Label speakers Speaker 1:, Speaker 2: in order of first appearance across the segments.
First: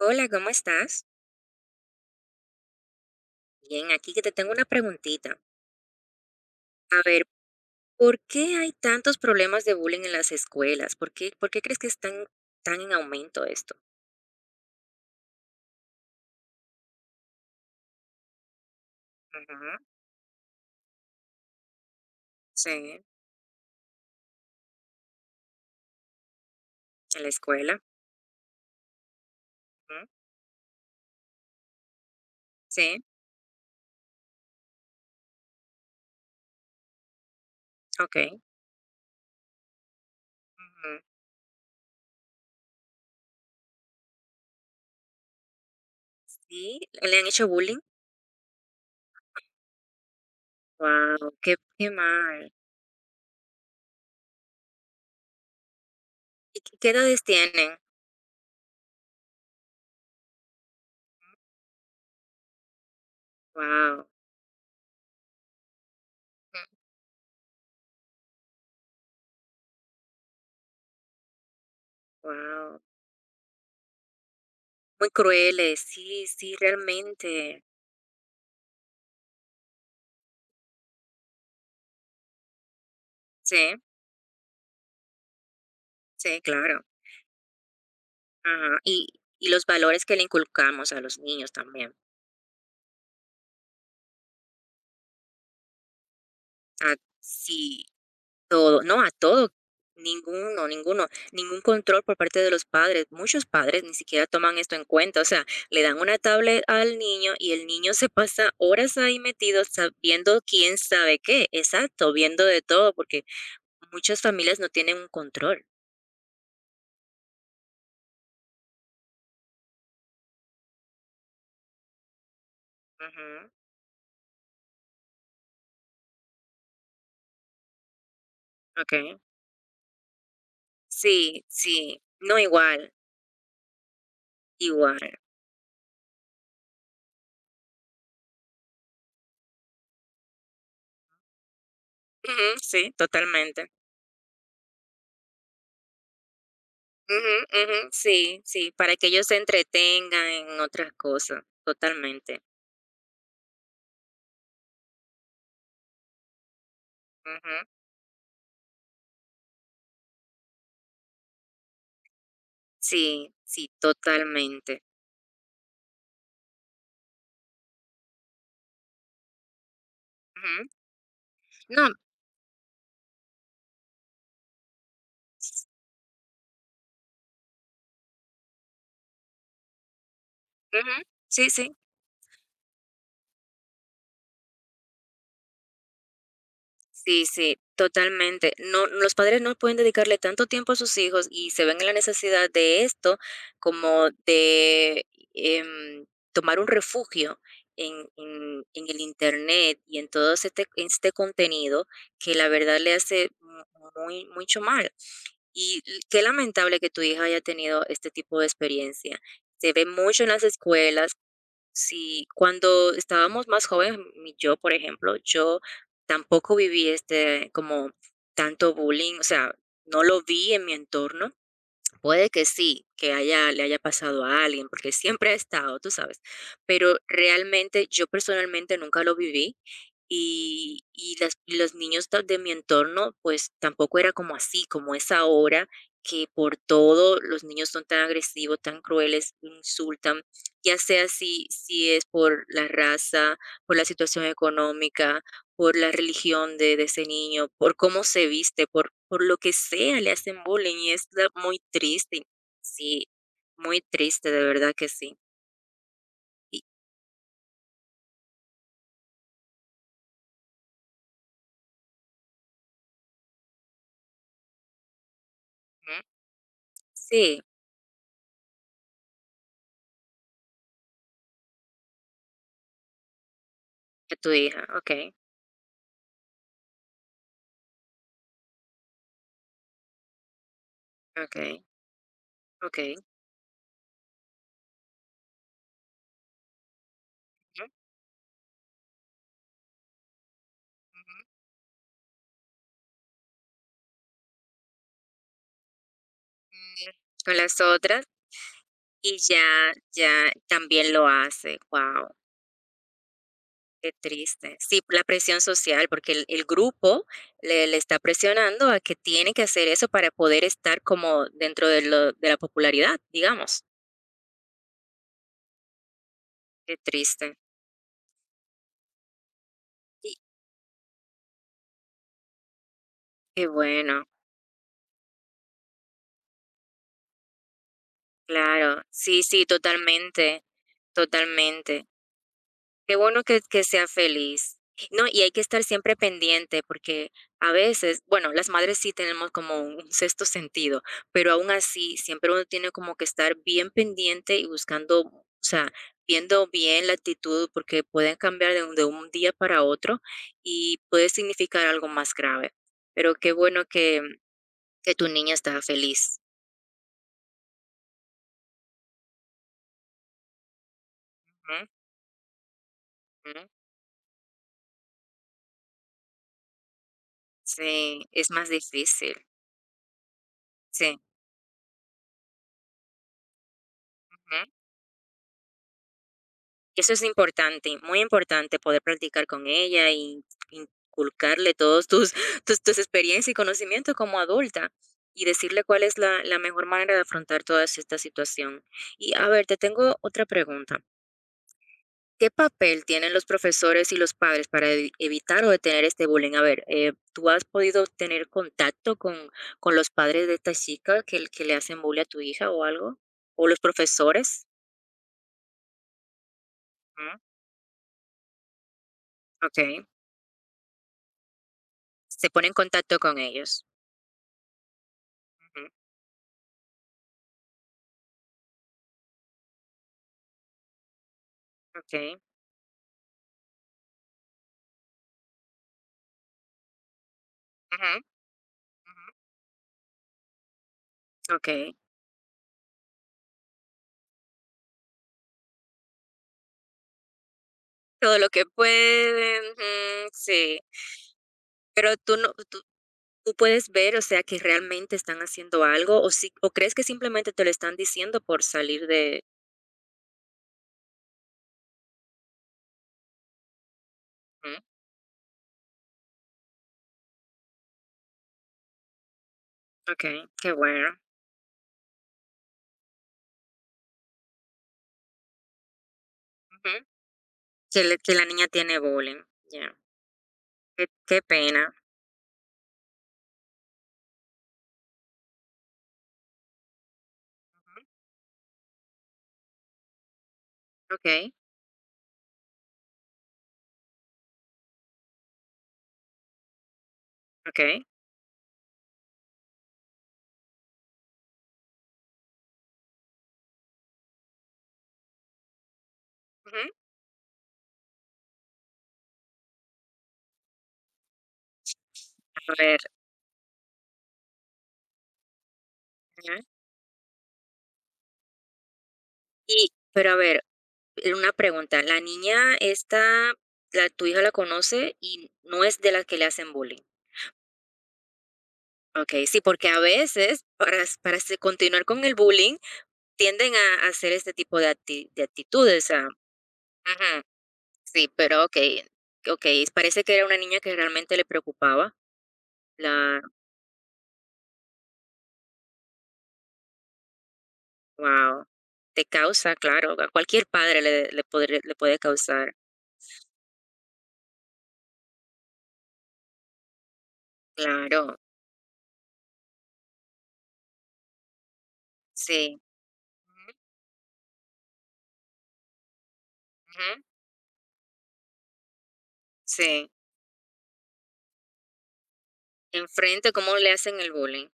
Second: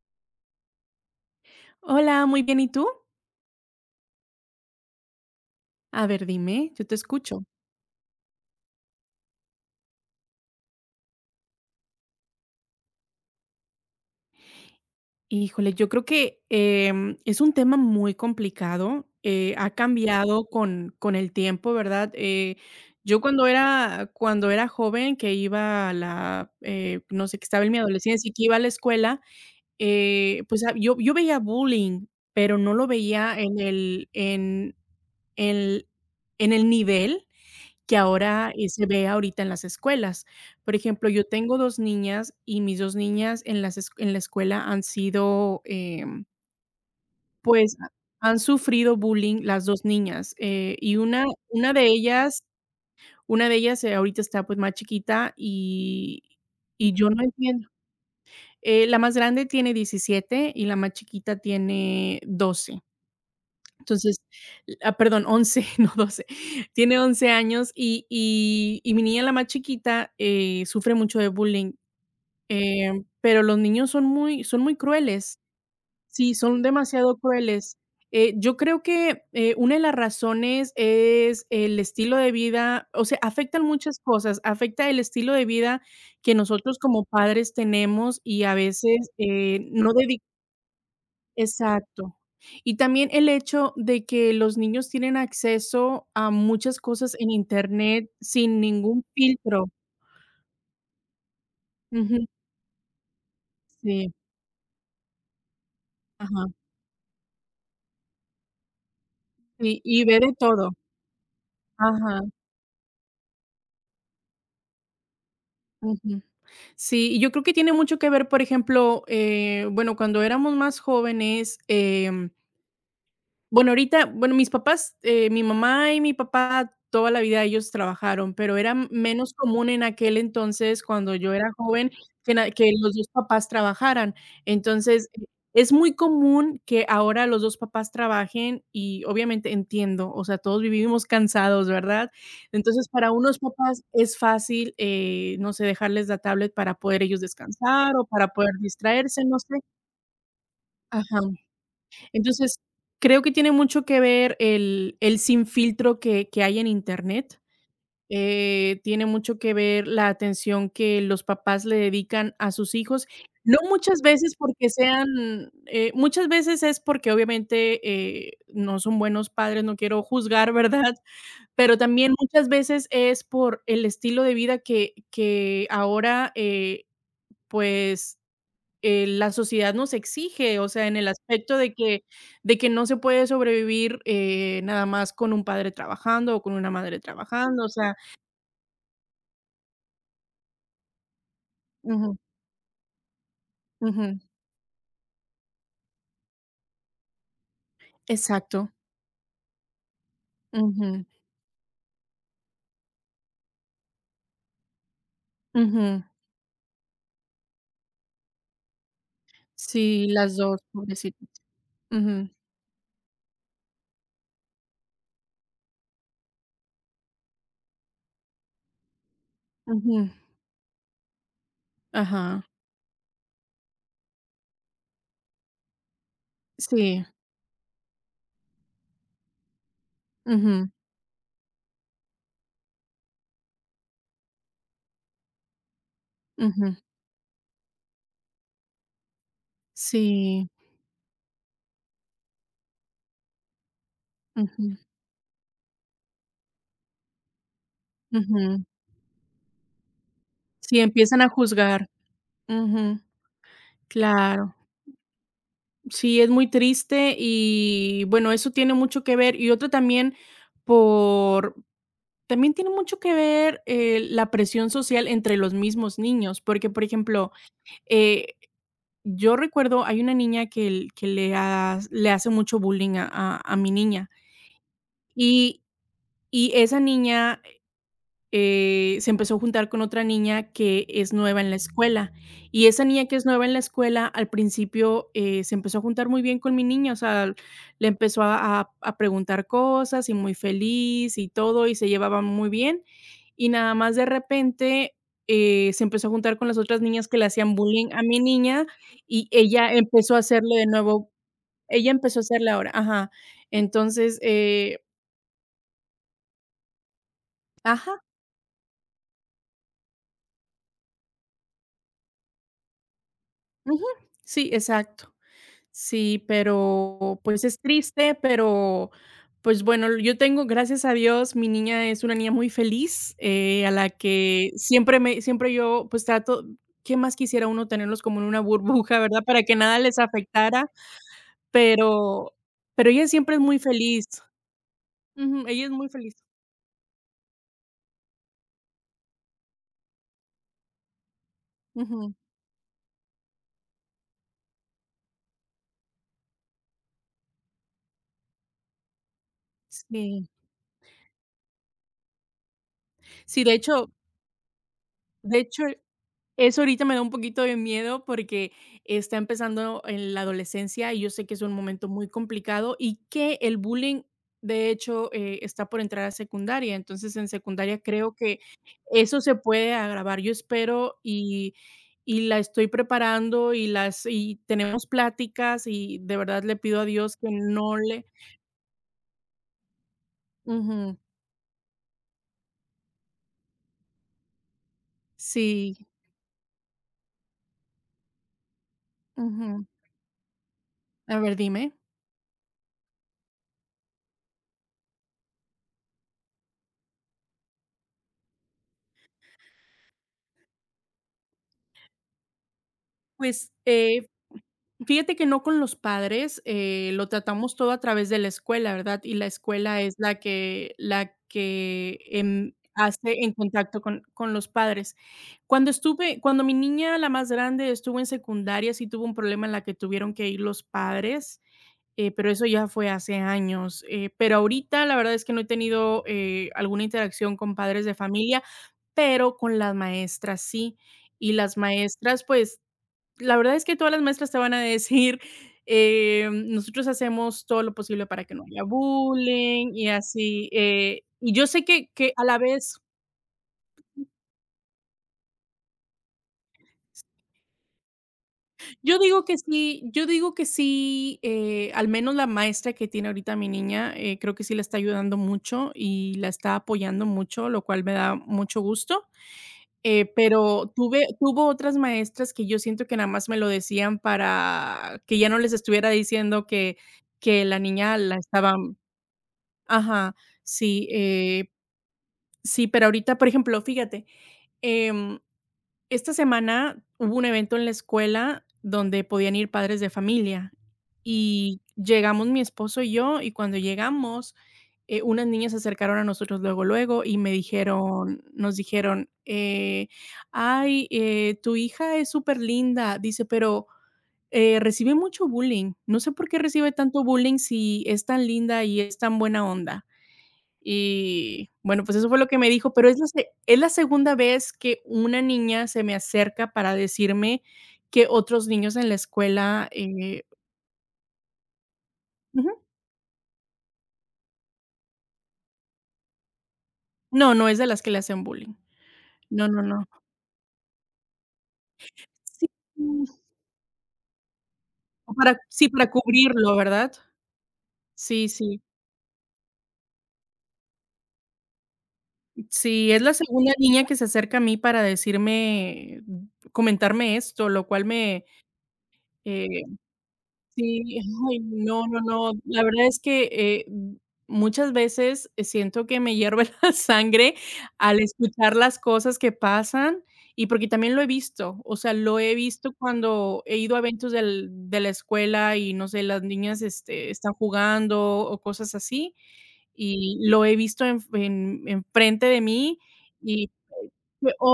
Speaker 1: Hola, ¿cómo estás?
Speaker 2: Hola, muy bien, ¿y tú?
Speaker 1: Bien, aquí que te tengo una preguntita.
Speaker 2: A ver, dime, yo te
Speaker 1: A ver,
Speaker 2: escucho.
Speaker 1: ¿por qué hay tantos problemas de bullying en las escuelas? ¿Por qué crees que están tan en aumento esto?
Speaker 2: Híjole, yo creo que, es un tema muy complicado, ha
Speaker 1: Ujú.
Speaker 2: cambiado con el tiempo, ¿verdad?
Speaker 1: Sí,
Speaker 2: Yo cuando era joven, que iba a la,
Speaker 1: en
Speaker 2: no
Speaker 1: la
Speaker 2: sé, que estaba en mi
Speaker 1: escuela.
Speaker 2: adolescencia y que iba a la escuela,
Speaker 1: Ujú,
Speaker 2: pues, yo veía bullying, pero no lo
Speaker 1: sí,
Speaker 2: veía el en el nivel que
Speaker 1: ok.
Speaker 2: ahora, se ve ahorita en las escuelas. Por
Speaker 1: Ujú.
Speaker 2: ejemplo, yo tengo 2 niñas y mis 2 niñas en la escuela han sido,
Speaker 1: Sí, le han hecho
Speaker 2: pues,
Speaker 1: bullying.
Speaker 2: han sufrido bullying las 2 niñas, y una
Speaker 1: Wow, qué,
Speaker 2: una de
Speaker 1: qué
Speaker 2: ellas
Speaker 1: mal.
Speaker 2: una de ellas, ahorita está, pues, más chiquita y
Speaker 1: ¿Y qué
Speaker 2: y yo
Speaker 1: edades
Speaker 2: no entiendo.
Speaker 1: tienen?
Speaker 2: La más grande tiene 17 y la más chiquita tiene 12.
Speaker 1: Wow,
Speaker 2: Entonces, perdón, 11 no 12, tiene 11 años y mi niña, la más chiquita, sufre mucho de bullying,
Speaker 1: wow.
Speaker 2: eh, pero los niños son muy
Speaker 1: Muy
Speaker 2: crueles.
Speaker 1: crueles, sí,
Speaker 2: Sí,
Speaker 1: sí,
Speaker 2: son demasiado
Speaker 1: realmente.
Speaker 2: crueles. Yo creo que, una de las razones es el estilo de vida, o sea,
Speaker 1: Sí,
Speaker 2: afectan muchas cosas, afecta el estilo de vida que
Speaker 1: sí,
Speaker 2: nosotros
Speaker 1: claro.
Speaker 2: como padres tenemos y a
Speaker 1: Ajá. Y,
Speaker 2: veces,
Speaker 1: y los
Speaker 2: no
Speaker 1: valores que
Speaker 2: dedi
Speaker 1: le inculcamos a los niños también.
Speaker 2: Exacto. Y también el hecho de que los niños tienen acceso a muchas
Speaker 1: A
Speaker 2: cosas en
Speaker 1: sí,
Speaker 2: Internet sin
Speaker 1: todo, no,
Speaker 2: ningún
Speaker 1: a todo.
Speaker 2: filtro.
Speaker 1: Ninguno, ninguno, ningún control por
Speaker 2: Ujú.
Speaker 1: parte de los padres. Muchos padres ni
Speaker 2: Sí,
Speaker 1: siquiera toman esto en cuenta. O sea, le dan una
Speaker 2: ajá.
Speaker 1: tablet al niño y el niño se pasa horas ahí metido
Speaker 2: Sí, y ve de
Speaker 1: viendo
Speaker 2: todo.
Speaker 1: quién sabe qué. Exacto,
Speaker 2: Ajá,
Speaker 1: viendo de todo, porque muchas familias no tienen un control.
Speaker 2: ujú. Sí, y yo creo que tiene mucho que ver, por ejemplo, bueno, cuando éramos más jóvenes.
Speaker 1: Ujú,
Speaker 2: Bueno, ahorita, bueno, mis papás, mi mamá y mi papá, toda la vida ellos trabajaron, pero era
Speaker 1: ok.
Speaker 2: menos común en aquel entonces, cuando yo
Speaker 1: Sí,
Speaker 2: era joven,
Speaker 1: sí. No,
Speaker 2: que
Speaker 1: igual,
Speaker 2: los 2 papás trabajaran.
Speaker 1: igual.
Speaker 2: Entonces, es muy común que ahora los 2 papás trabajen y, obviamente, entiendo, o sea, todos vivimos cansados, ¿verdad?
Speaker 1: Ujú,
Speaker 2: Entonces,
Speaker 1: sí,
Speaker 2: para unos
Speaker 1: totalmente.
Speaker 2: papás es fácil, no sé, dejarles la tablet para poder ellos
Speaker 1: Ujú, ujú,
Speaker 2: descansar o para
Speaker 1: sí,
Speaker 2: poder
Speaker 1: sí, para que
Speaker 2: distraerse,
Speaker 1: ellos se
Speaker 2: no sé.
Speaker 1: entretengan en otras
Speaker 2: Ajá.
Speaker 1: cosas, totalmente.
Speaker 2: Entonces, creo que tiene mucho que ver el sin filtro que hay en Internet,
Speaker 1: Ujú.
Speaker 2: tiene mucho que ver la atención que los papás le dedican a sus hijos.
Speaker 1: Sí,
Speaker 2: No
Speaker 1: sí,
Speaker 2: muchas veces porque
Speaker 1: totalmente.
Speaker 2: sean, muchas veces es porque obviamente, no son buenos padres, no quiero juzgar,
Speaker 1: Ujú.
Speaker 2: ¿verdad? Pero
Speaker 1: No,
Speaker 2: también muchas veces es por el estilo de vida que
Speaker 1: s
Speaker 2: que ahora, pues, la sociedad nos exige, o sea, en
Speaker 1: ujú.
Speaker 2: el
Speaker 1: Sí,
Speaker 2: aspecto de
Speaker 1: sí.
Speaker 2: que de que no se puede sobrevivir, nada más con un padre trabajando o con una madre
Speaker 1: Sí, sí,
Speaker 2: trabajando, o sea
Speaker 1: totalmente. No, los padres no pueden dedicarle tanto tiempo a sus hijos y se ven en la
Speaker 2: ujú,
Speaker 1: necesidad de esto, como
Speaker 2: ujú,
Speaker 1: de, em, tomar un refugio en en
Speaker 2: exacto,
Speaker 1: en el Internet y en todo este
Speaker 2: ujú,
Speaker 1: este contenido que la verdad le hace mu muy mucho mal. Y
Speaker 2: ujú.
Speaker 1: qué lamentable que tu hija haya tenido este tipo de experiencia. Se ve
Speaker 2: Sí,
Speaker 1: mucho en
Speaker 2: las
Speaker 1: las
Speaker 2: dos
Speaker 1: escuelas.
Speaker 2: pobrecito.
Speaker 1: Sí,
Speaker 2: Ujú,
Speaker 1: cuando estábamos más jóvenes, mi yo, por ejemplo, yo tampoco viví este como tanto bullying, o sea, no
Speaker 2: ujú,
Speaker 1: lo vi en mi entorno. Puede
Speaker 2: ajá,
Speaker 1: que sí, que haya le haya pasado a alguien, porque siempre ha estado, tú sabes, pero
Speaker 2: sí,
Speaker 1: realmente yo personalmente nunca lo viví
Speaker 2: ujú,
Speaker 1: y las y los niños ta de mi entorno, pues, tampoco era como así, como es ahora, que por
Speaker 2: ujú,
Speaker 1: todo los niños son tan agresivos, tan crueles, insultan,
Speaker 2: sí,
Speaker 1: ya sea si es por la raza, por la situación
Speaker 2: ujú,
Speaker 1: económica, por la religión de ese niño, por cómo se
Speaker 2: ujú.
Speaker 1: viste, por lo que sea, le hacen bullying
Speaker 2: Sí,
Speaker 1: y es
Speaker 2: empiezan a
Speaker 1: da muy
Speaker 2: juzgar,
Speaker 1: triste.
Speaker 2: ujú,
Speaker 1: Sí, muy triste, de
Speaker 2: claro.
Speaker 1: verdad que sí.
Speaker 2: Sí, es muy
Speaker 1: Y
Speaker 2: triste y bueno, eso tiene mucho que ver. Y otro también por también tiene mucho que ver, la presión social entre los mismos
Speaker 1: ujú,
Speaker 2: niños, porque, por ejemplo,
Speaker 1: sí,
Speaker 2: eh, yo recuerdo, hay una niña que le hace mucho bullying a mi niña,
Speaker 1: a tu hija, okey,
Speaker 2: y esa niña se empezó a juntar con otra niña que es nueva en la
Speaker 1: okey,
Speaker 2: escuela. Y esa
Speaker 1: okey,
Speaker 2: niña que es nueva en la escuela, al principio, se empezó a juntar muy bien con mi niña, o sea,
Speaker 1: ujú,
Speaker 2: le empezó a preguntar cosas y muy feliz y todo, y se llevaban muy bien. Y nada más de repente se empezó a juntar con las otras
Speaker 1: ujú.
Speaker 2: niñas que le
Speaker 1: Con
Speaker 2: hacían
Speaker 1: las
Speaker 2: bullying a
Speaker 1: otras
Speaker 2: mi niña
Speaker 1: y
Speaker 2: y ella
Speaker 1: ya
Speaker 2: empezó a
Speaker 1: ya
Speaker 2: hacerle de
Speaker 1: también lo
Speaker 2: nuevo,
Speaker 1: hace,
Speaker 2: ella
Speaker 1: guau,
Speaker 2: empezó a hacerle ahora, ajá.
Speaker 1: qué
Speaker 2: Entonces,
Speaker 1: triste. Sí, la presión social, porque el grupo le está
Speaker 2: ajá,
Speaker 1: presionando a que tiene que hacer eso para poder estar como dentro de lo de la popularidad, digamos.
Speaker 2: ujú, sí, exacto. Sí,
Speaker 1: Qué
Speaker 2: pero,
Speaker 1: triste.
Speaker 2: pues, es triste, pero, pues, bueno,
Speaker 1: Y
Speaker 2: yo tengo, gracias a Dios, mi niña es una niña muy feliz,
Speaker 1: qué
Speaker 2: a la
Speaker 1: bueno,
Speaker 2: que siempre yo, pues, trato. ¿Qué más quisiera uno tenerlos como en una
Speaker 1: claro.
Speaker 2: burbuja, verdad?
Speaker 1: Sí,
Speaker 2: Para
Speaker 1: sí,
Speaker 2: que nada les
Speaker 1: totalmente,
Speaker 2: afectara,
Speaker 1: totalmente.
Speaker 2: pero pero
Speaker 1: Qué
Speaker 2: ella
Speaker 1: bueno
Speaker 2: siempre es muy
Speaker 1: que sea
Speaker 2: feliz.
Speaker 1: feliz. No, y hay que
Speaker 2: Ujú, ella
Speaker 1: estar
Speaker 2: es muy
Speaker 1: siempre
Speaker 2: feliz.
Speaker 1: pendiente porque a veces, bueno, las madres sí tenemos como un sexto sentido, pero aún así
Speaker 2: Ujú,
Speaker 1: siempre uno tiene como que estar bien pendiente y buscando, o sea, viendo bien la actitud porque pueden cambiar de un día para otro
Speaker 2: sí.
Speaker 1: y puede significar algo más grave. Pero qué
Speaker 2: Sí, de
Speaker 1: bueno
Speaker 2: hecho
Speaker 1: que tu niña
Speaker 2: de
Speaker 1: está
Speaker 2: hecho
Speaker 1: feliz.
Speaker 2: Eso ahorita me da un poquito de miedo porque está empezando en la adolescencia y yo sé que es un momento muy complicado y que
Speaker 1: Ujú.
Speaker 2: el bullying, de hecho, está por entrar a secundaria. Entonces, en secundaria
Speaker 1: Sí,
Speaker 2: creo
Speaker 1: es
Speaker 2: que
Speaker 1: más difícil.
Speaker 2: eso se puede agravar. Yo espero
Speaker 1: Sí.
Speaker 2: y la estoy preparando y
Speaker 1: Ujú.
Speaker 2: tenemos pláticas y de verdad le
Speaker 1: Y
Speaker 2: pido a
Speaker 1: eso es
Speaker 2: Dios que no
Speaker 1: importante, muy
Speaker 2: le
Speaker 1: importante poder practicar con ella y
Speaker 2: Ujú,
Speaker 1: inculcarle todos tus tus experiencias y conocimientos como adulta, y decirle cuál
Speaker 2: sí,
Speaker 1: es la mejor manera de afrontar toda esta situación. Y a ver, te
Speaker 2: ujú.
Speaker 1: tengo otra pregunta.
Speaker 2: A ver, dime.
Speaker 1: ¿Qué papel tienen los profesores y los padres para evitar o detener este bullying? A ver, ¿tú has podido tener contacto con los padres de esta chica que, que le hacen bullying a tu hija o algo? ¿O
Speaker 2: Pues,
Speaker 1: los profesores?
Speaker 2: fíjate que no con los padres, lo
Speaker 1: Ujú,
Speaker 2: tratamos todo a través de la escuela, ¿verdad? Y la escuela
Speaker 1: ok.
Speaker 2: es la que,
Speaker 1: Se pone en
Speaker 2: em, hace
Speaker 1: contacto con
Speaker 2: en
Speaker 1: ellos.
Speaker 2: contacto con los padres. Cuando
Speaker 1: Ujú,
Speaker 2: estuve cuando mi niña, la más grande, estuvo en secundaria, sí tuvo un problema en la que tuvieron que ir los padres,
Speaker 1: ok.
Speaker 2: pero eso ya fue hace años. Pero ahorita la verdad es que no he tenido, alguna interacción con padres
Speaker 1: Ujú,
Speaker 2: de familia,
Speaker 1: ujú,
Speaker 2: pero con las maestras sí. Y las
Speaker 1: ok.
Speaker 2: maestras, pues la verdad es que todas las maestras te van a decir, nosotros hacemos todo lo posible
Speaker 1: Todo
Speaker 2: para
Speaker 1: lo
Speaker 2: que no
Speaker 1: que
Speaker 2: haya
Speaker 1: pueden, ujú,
Speaker 2: bullying y así,
Speaker 1: sí.
Speaker 2: y yo sé que
Speaker 1: Pero
Speaker 2: que
Speaker 1: tú
Speaker 2: a
Speaker 1: no,
Speaker 2: la
Speaker 1: tú,
Speaker 2: vez
Speaker 1: tú puedes ver, o sea, que realmente están haciendo algo o si, o crees que simplemente te lo están diciendo por salir
Speaker 2: yo
Speaker 1: de...
Speaker 2: digo que sí yo digo que sí, al menos la maestra que tiene ahorita mi niña, creo que sí
Speaker 1: Ujú,
Speaker 2: la está ayudando mucho y la está apoyando mucho, lo cual me da mucho gusto,
Speaker 1: ok, qué
Speaker 2: pero
Speaker 1: bueno.
Speaker 2: tuve tuvo otras maestras que yo siento que nada más me lo decían para que ya no les estuviera diciendo que
Speaker 1: Ujú.
Speaker 2: que la
Speaker 1: Que,
Speaker 2: niña
Speaker 1: le- que
Speaker 2: la
Speaker 1: la niña
Speaker 2: estaban
Speaker 1: tiene bullying. Ya.
Speaker 2: Ajá,
Speaker 1: Qué,
Speaker 2: sí,
Speaker 1: qué
Speaker 2: eh,
Speaker 1: pena.
Speaker 2: sí, pero ahorita, por ejemplo, fíjate, em, esta semana hubo un evento en la escuela donde podían ir padres de familia
Speaker 1: Ok,
Speaker 2: y llegamos mi esposo y yo, y cuando llegamos, unas niñas se acercaron a nosotros luego, luego y me
Speaker 1: ok,
Speaker 2: dijeron, nos dijeron, ay, tu hija es súper linda, dice, pero recibe mucho bullying. No sé por qué
Speaker 1: ujú.
Speaker 2: recibe tanto bullying si es tan linda y es tan buena onda. Y bueno, pues eso fue lo que me
Speaker 1: A
Speaker 2: dijo,
Speaker 1: ver.
Speaker 2: pero es la se es la segunda vez que una niña se me
Speaker 1: Ujú.
Speaker 2: acerca para decirme que otros niños en la escuela,
Speaker 1: Y, pero a
Speaker 2: eh
Speaker 1: ver, una pregunta. La niña
Speaker 2: Ujú.
Speaker 1: esta, la, tu hija la conoce y no es de las que le hacen bullying.
Speaker 2: No, no es de las que le hacen bullying.
Speaker 1: Ok, sí,
Speaker 2: No, no,
Speaker 1: porque a
Speaker 2: no.
Speaker 1: veces para continuar con el
Speaker 2: Sí,
Speaker 1: bullying tienden a hacer este tipo de, acti-
Speaker 2: o
Speaker 1: de
Speaker 2: para sí, para
Speaker 1: actitudes. Ah,
Speaker 2: cubrirlo, ¿verdad?
Speaker 1: ujú, sí,
Speaker 2: Sí,
Speaker 1: pero ok,
Speaker 2: sí.
Speaker 1: ok, parece que era una niña que realmente le preocupaba.
Speaker 2: Sí, es la segunda niña que se acerca a mí para decirme, comentarme esto, lo cual me,
Speaker 1: Wow, te causa,
Speaker 2: eh
Speaker 1: claro, a cualquier padre
Speaker 2: Sí,
Speaker 1: le
Speaker 2: ay,
Speaker 1: podría le
Speaker 2: no,
Speaker 1: puede
Speaker 2: no, no.
Speaker 1: causar,
Speaker 2: La verdad es que, muchas veces siento que me hierve la sangre al
Speaker 1: claro,
Speaker 2: escuchar las cosas que pasan y porque también lo he visto, o sea, lo he
Speaker 1: sí,
Speaker 2: visto cuando he ido a eventos del de la escuela y, no sé, las niñas,
Speaker 1: ujú,
Speaker 2: este, están jugando o cosas así,
Speaker 1: sí,
Speaker 2: y lo he visto en f en enfrente de mí
Speaker 1: enfrente
Speaker 2: y,
Speaker 1: cómo le hacen el
Speaker 2: eh,
Speaker 1: bullying,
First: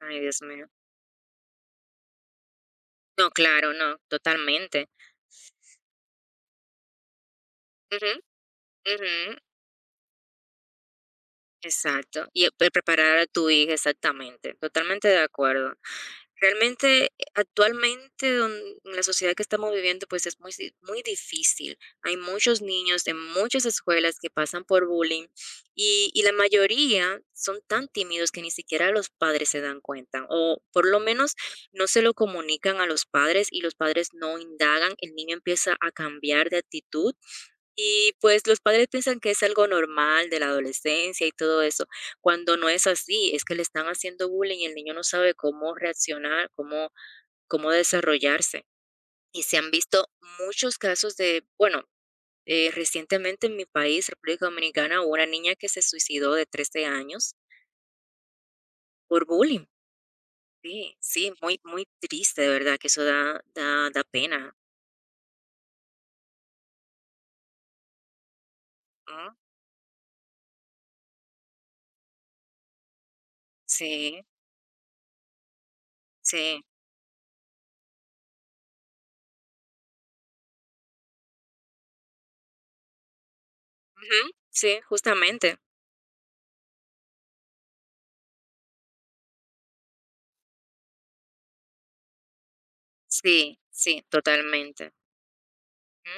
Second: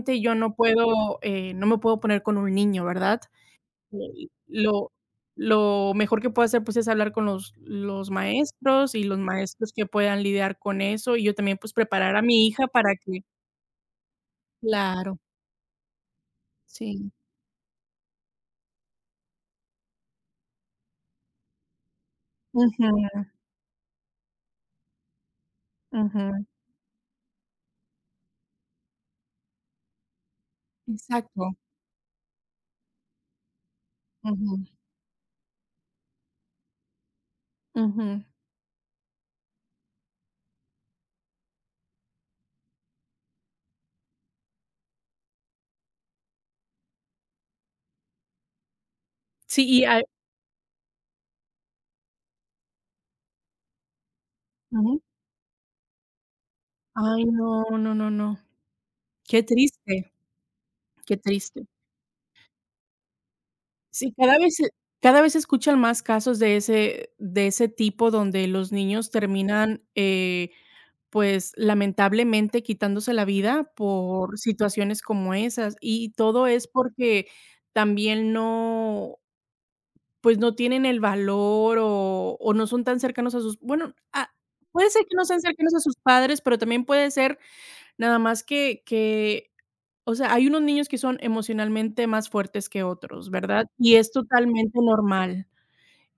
Speaker 1: ay,
Speaker 2: yo
Speaker 1: Dios
Speaker 2: no
Speaker 1: mío.
Speaker 2: puedo, no me puedo poner con un niño, ¿verdad?
Speaker 1: No, claro, no,
Speaker 2: Y
Speaker 1: totalmente.
Speaker 2: lo mejor que puedo hacer, pues, es hablar con los
Speaker 1: Ujú,
Speaker 2: maestros y los
Speaker 1: ujú.
Speaker 2: maestros que puedan lidiar con eso, y yo también, pues, preparar a
Speaker 1: Exacto, y,
Speaker 2: mi hija para
Speaker 1: preparar
Speaker 2: que
Speaker 1: a tu hija, exactamente, totalmente
Speaker 2: Claro,
Speaker 1: de acuerdo. Realmente,
Speaker 2: sí.
Speaker 1: actualmente, don en la sociedad que estamos viviendo, pues, es muy si muy difícil. Hay muchos
Speaker 2: Ujú,
Speaker 1: niños de muchas escuelas que pasan por bullying, y la
Speaker 2: ujú.
Speaker 1: mayoría son tan tímidos que ni siquiera los padres se dan cuenta, o por lo menos
Speaker 2: Exacto.
Speaker 1: no se lo comunican a los padres, y los padres no
Speaker 2: Ujú,
Speaker 1: indagan, el niño empieza a cambiar de actitud. Y
Speaker 2: ujú.
Speaker 1: pues los padres piensan que es algo normal de la adolescencia y todo eso, cuando no es así, es que le están haciendo bullying y el niño no sabe cómo reaccionar, cómo desarrollarse. Y se
Speaker 2: Sí,
Speaker 1: han
Speaker 2: y a
Speaker 1: visto muchos casos de, bueno, recientemente en mi país, República
Speaker 2: Ujú.
Speaker 1: Dominicana, hubo una niña que se suicidó de 13
Speaker 2: Ay,
Speaker 1: años
Speaker 2: no, no, no, no.
Speaker 1: por
Speaker 2: Qué
Speaker 1: bullying.
Speaker 2: triste,
Speaker 1: Sí,
Speaker 2: qué
Speaker 1: sí, muy,
Speaker 2: triste.
Speaker 1: muy triste, de verdad, que eso da
Speaker 2: Sí, cada vez
Speaker 1: pena.
Speaker 2: se cada vez se escuchan más casos de ese tipo donde los niños
Speaker 1: ¿No?
Speaker 2: terminan. Pues, lamentablemente quitándose la vida
Speaker 1: Sí,
Speaker 2: por situaciones como esas, y todo
Speaker 1: sí,
Speaker 2: es porque también no, pues, no tienen el valor o no son tan cercanos a sus bueno,
Speaker 1: ujú, sí,
Speaker 2: puede ser que no sean
Speaker 1: justamente.
Speaker 2: cercanos a sus padres, pero también puede ser nada más que, o sea, hay unos niños que son emocionalmente más fuertes que otros,
Speaker 1: Sí,
Speaker 2: ¿verdad? Y
Speaker 1: sí,
Speaker 2: es totalmente
Speaker 1: totalmente.
Speaker 2: normal.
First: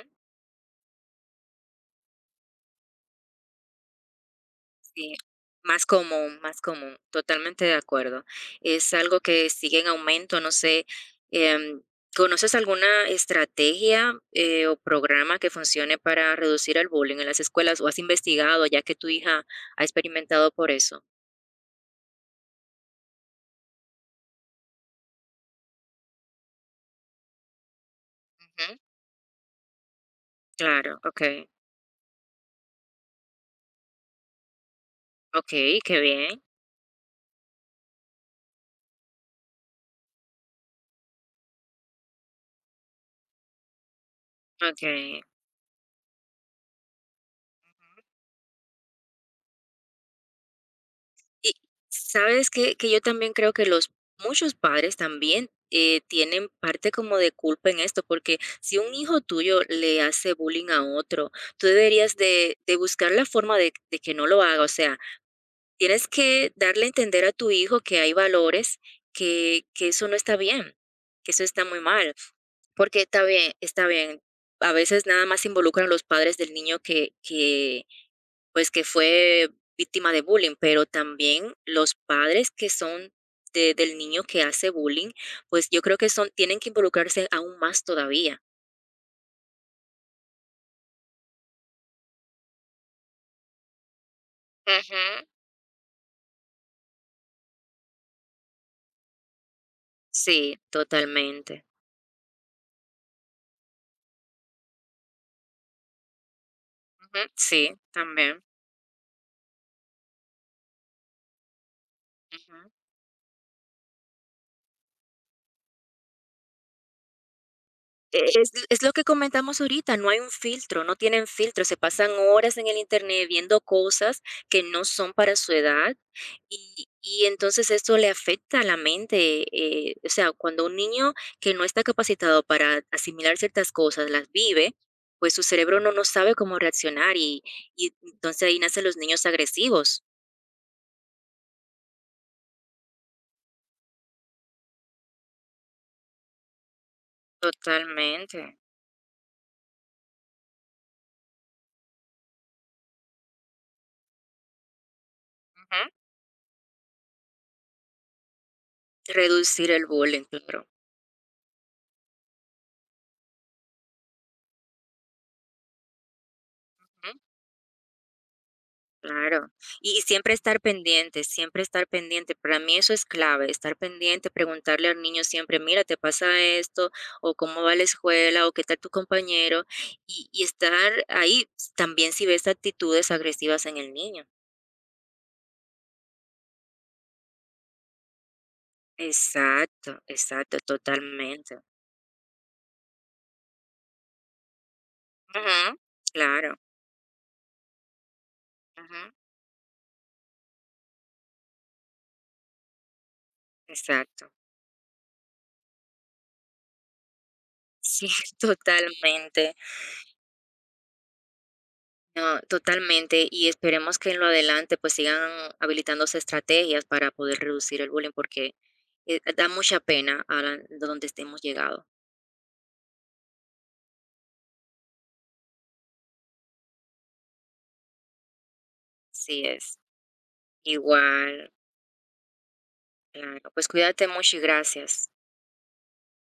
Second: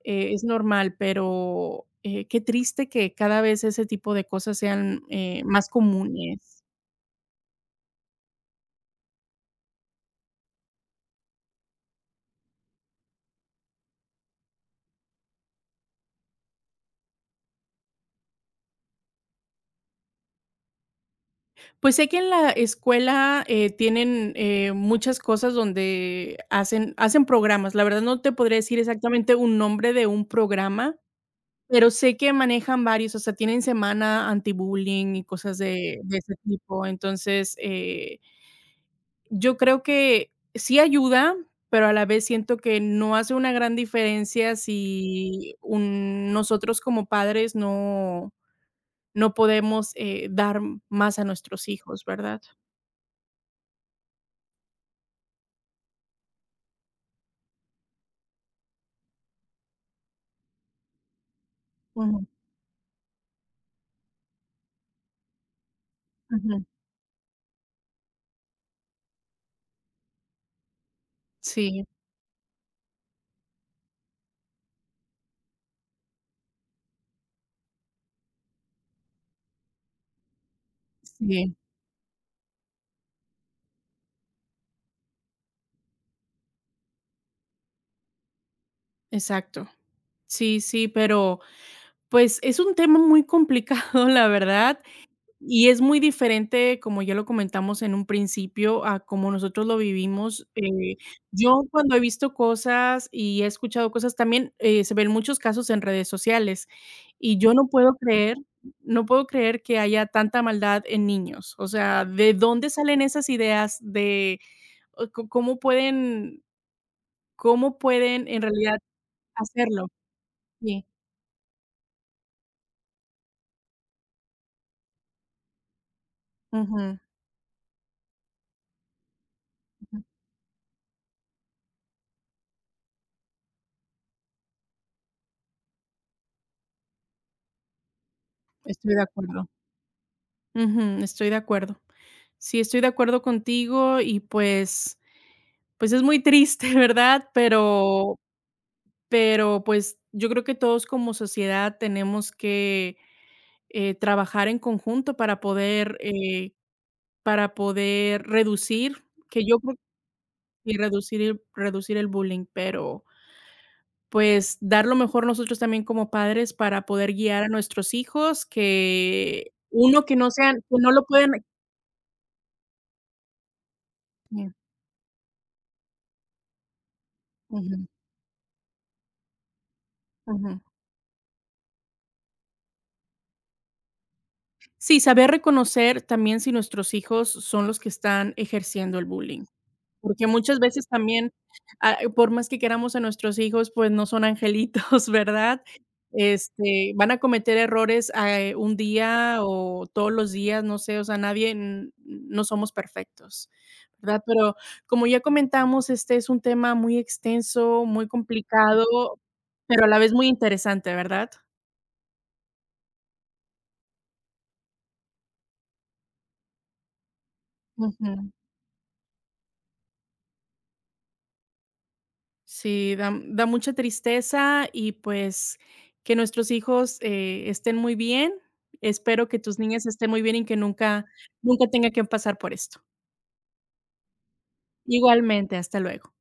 Speaker 2: Es normal, pero, qué triste que cada vez ese tipo de cosas sean,
Speaker 1: Sí,
Speaker 2: más
Speaker 1: más
Speaker 2: comunes.
Speaker 1: común, totalmente de acuerdo. Es algo que sigue en aumento, no sé, em, ¿conoces alguna estrategia o programa que funcione para reducir el bullying en las escuelas o has investigado ya que tu hija ha experimentado por eso?
Speaker 2: Pues sé que en la escuela, tienen, muchas cosas donde hacen programas. La verdad no te podría
Speaker 1: Ujú,
Speaker 2: decir exactamente un nombre de un programa,
Speaker 1: claro, ok,
Speaker 2: pero sé que manejan varios, o sea, tienen semana anti bullying y cosas
Speaker 1: ok, qué
Speaker 2: de ese
Speaker 1: bien,
Speaker 2: tipo. Entonces. Yo creo que sí ayuda, pero a la vez siento que no hace una gran diferencia
Speaker 1: ok.
Speaker 2: si un nosotros como padres no podemos, dar más a
Speaker 1: Y,
Speaker 2: nuestros hijos, ¿verdad?
Speaker 1: ¿sabes que yo también creo que los muchos padres también, tienen parte como de culpa en esto, porque si un hijo tuyo le hace bullying a otro, tú deberías
Speaker 2: Ujú,
Speaker 1: de buscar la forma de que no lo haga, o sea, tienes que
Speaker 2: ujú.
Speaker 1: darle a entender a tu hijo que hay valores, que eso no está bien, que eso está muy
Speaker 2: Sí,
Speaker 1: mal, porque está bien, está bien. A veces nada más involucran los padres del niño que pues, que fue víctima de bullying, pero también
Speaker 2: sí,
Speaker 1: los padres que son de del niño que hace bullying, pues, yo creo que son tienen que involucrarse aún más todavía.
Speaker 2: exacto. Sí, sí, pero, pues, es un tema muy complicado, la verdad.
Speaker 1: Ujú.
Speaker 2: Y es muy diferente, como ya lo comentamos en un principio, a como nosotros lo vivimos.
Speaker 1: Sí,
Speaker 2: Yo
Speaker 1: totalmente.
Speaker 2: cuando he visto cosas y he escuchado cosas también, se ven muchos casos en redes sociales,
Speaker 1: Ujú.
Speaker 2: y yo no
Speaker 1: Sí,
Speaker 2: puedo creer
Speaker 1: también.
Speaker 2: que haya tanta maldad en niños. O sea, ¿de
Speaker 1: Ujú.
Speaker 2: dónde salen esas ideas de o co cómo pueden cómo
Speaker 1: e-,
Speaker 2: pueden en
Speaker 1: Es
Speaker 2: realidad
Speaker 1: es lo que comentamos
Speaker 2: hacerlo?
Speaker 1: ahorita, no hay un filtro,
Speaker 2: Sí,
Speaker 1: no tienen filtro, se pasan horas en el Internet viendo cosas que no son para su edad, y
Speaker 2: ujú,
Speaker 1: y entonces esto le afecta a la mente,
Speaker 2: ujú,
Speaker 1: o sea, cuando un niño que no está capacitado para asimilar ciertas cosas las vive, pues su cerebro no sabe cómo reaccionar y entonces ahí nacen
Speaker 2: estoy
Speaker 1: los
Speaker 2: de
Speaker 1: niños
Speaker 2: acuerdo.
Speaker 1: agresivos.
Speaker 2: Ujú, estoy de acuerdo. Sí, estoy de acuerdo contigo y pues es muy triste, ¿verdad? Pero
Speaker 1: Totalmente,
Speaker 2: pero, pues, yo creo que todos como sociedad tenemos que, trabajar en conjunto para
Speaker 1: ujú.
Speaker 2: poder, para poder reducir, que yo
Speaker 1: Reducir
Speaker 2: creo
Speaker 1: el bullying, claro,
Speaker 2: y reducir el bullying, pero, pues, dar lo mejor nosotros también como padres para poder guiar a nuestros hijos,
Speaker 1: claro.
Speaker 2: que
Speaker 1: Y
Speaker 2: uno que no
Speaker 1: siempre
Speaker 2: sean
Speaker 1: estar
Speaker 2: que no lo
Speaker 1: pendiente,
Speaker 2: pueden
Speaker 1: siempre estar pendiente. Para mí eso es clave, estar pendiente, preguntarle al niño siempre, mira, ¿te pasa esto? ¿O cómo va la
Speaker 2: ujú,
Speaker 1: escuela? ¿O qué tal tu compañero? Y
Speaker 2: ujú.
Speaker 1: estar ahí también si ves actitudes agresivas en el niño.
Speaker 2: Sí, saber reconocer también si nuestros hijos son los que están ejerciendo el bullying,
Speaker 1: Exacto,
Speaker 2: porque
Speaker 1: exacto,
Speaker 2: muchas veces también,
Speaker 1: totalmente.
Speaker 2: por más que queramos a nuestros hijos, pues no son angelitos, ¿verdad?
Speaker 1: Ujú, claro,
Speaker 2: Van a cometer errores, un
Speaker 1: ujú,
Speaker 2: día o todos los días, no sé, o sea, nadie, no somos perfectos, ¿verdad?
Speaker 1: exacto.
Speaker 2: Pero como ya comentamos, este es un tema muy extenso, muy
Speaker 1: Sí,
Speaker 2: complicado,
Speaker 1: totalmente.
Speaker 2: pero a la vez muy interesante, ¿verdad?
Speaker 1: No, totalmente. Y esperemos que en lo adelante pues sigan habilitándose estrategias para poder reducir el bullying
Speaker 2: Ujú.
Speaker 1: porque da mucha pena a donde estemos llegado.
Speaker 2: Sí, da mucha tristeza y pues que nuestros hijos estén muy bien. Espero que
Speaker 1: Sí
Speaker 2: tus
Speaker 1: es.
Speaker 2: niñas estén muy bien y que nunca,
Speaker 1: Igual,
Speaker 2: nunca tengan que pasar por esto.
Speaker 1: claro. Pues cuídate mucho y gracias.
Speaker 2: Igualmente, hasta luego.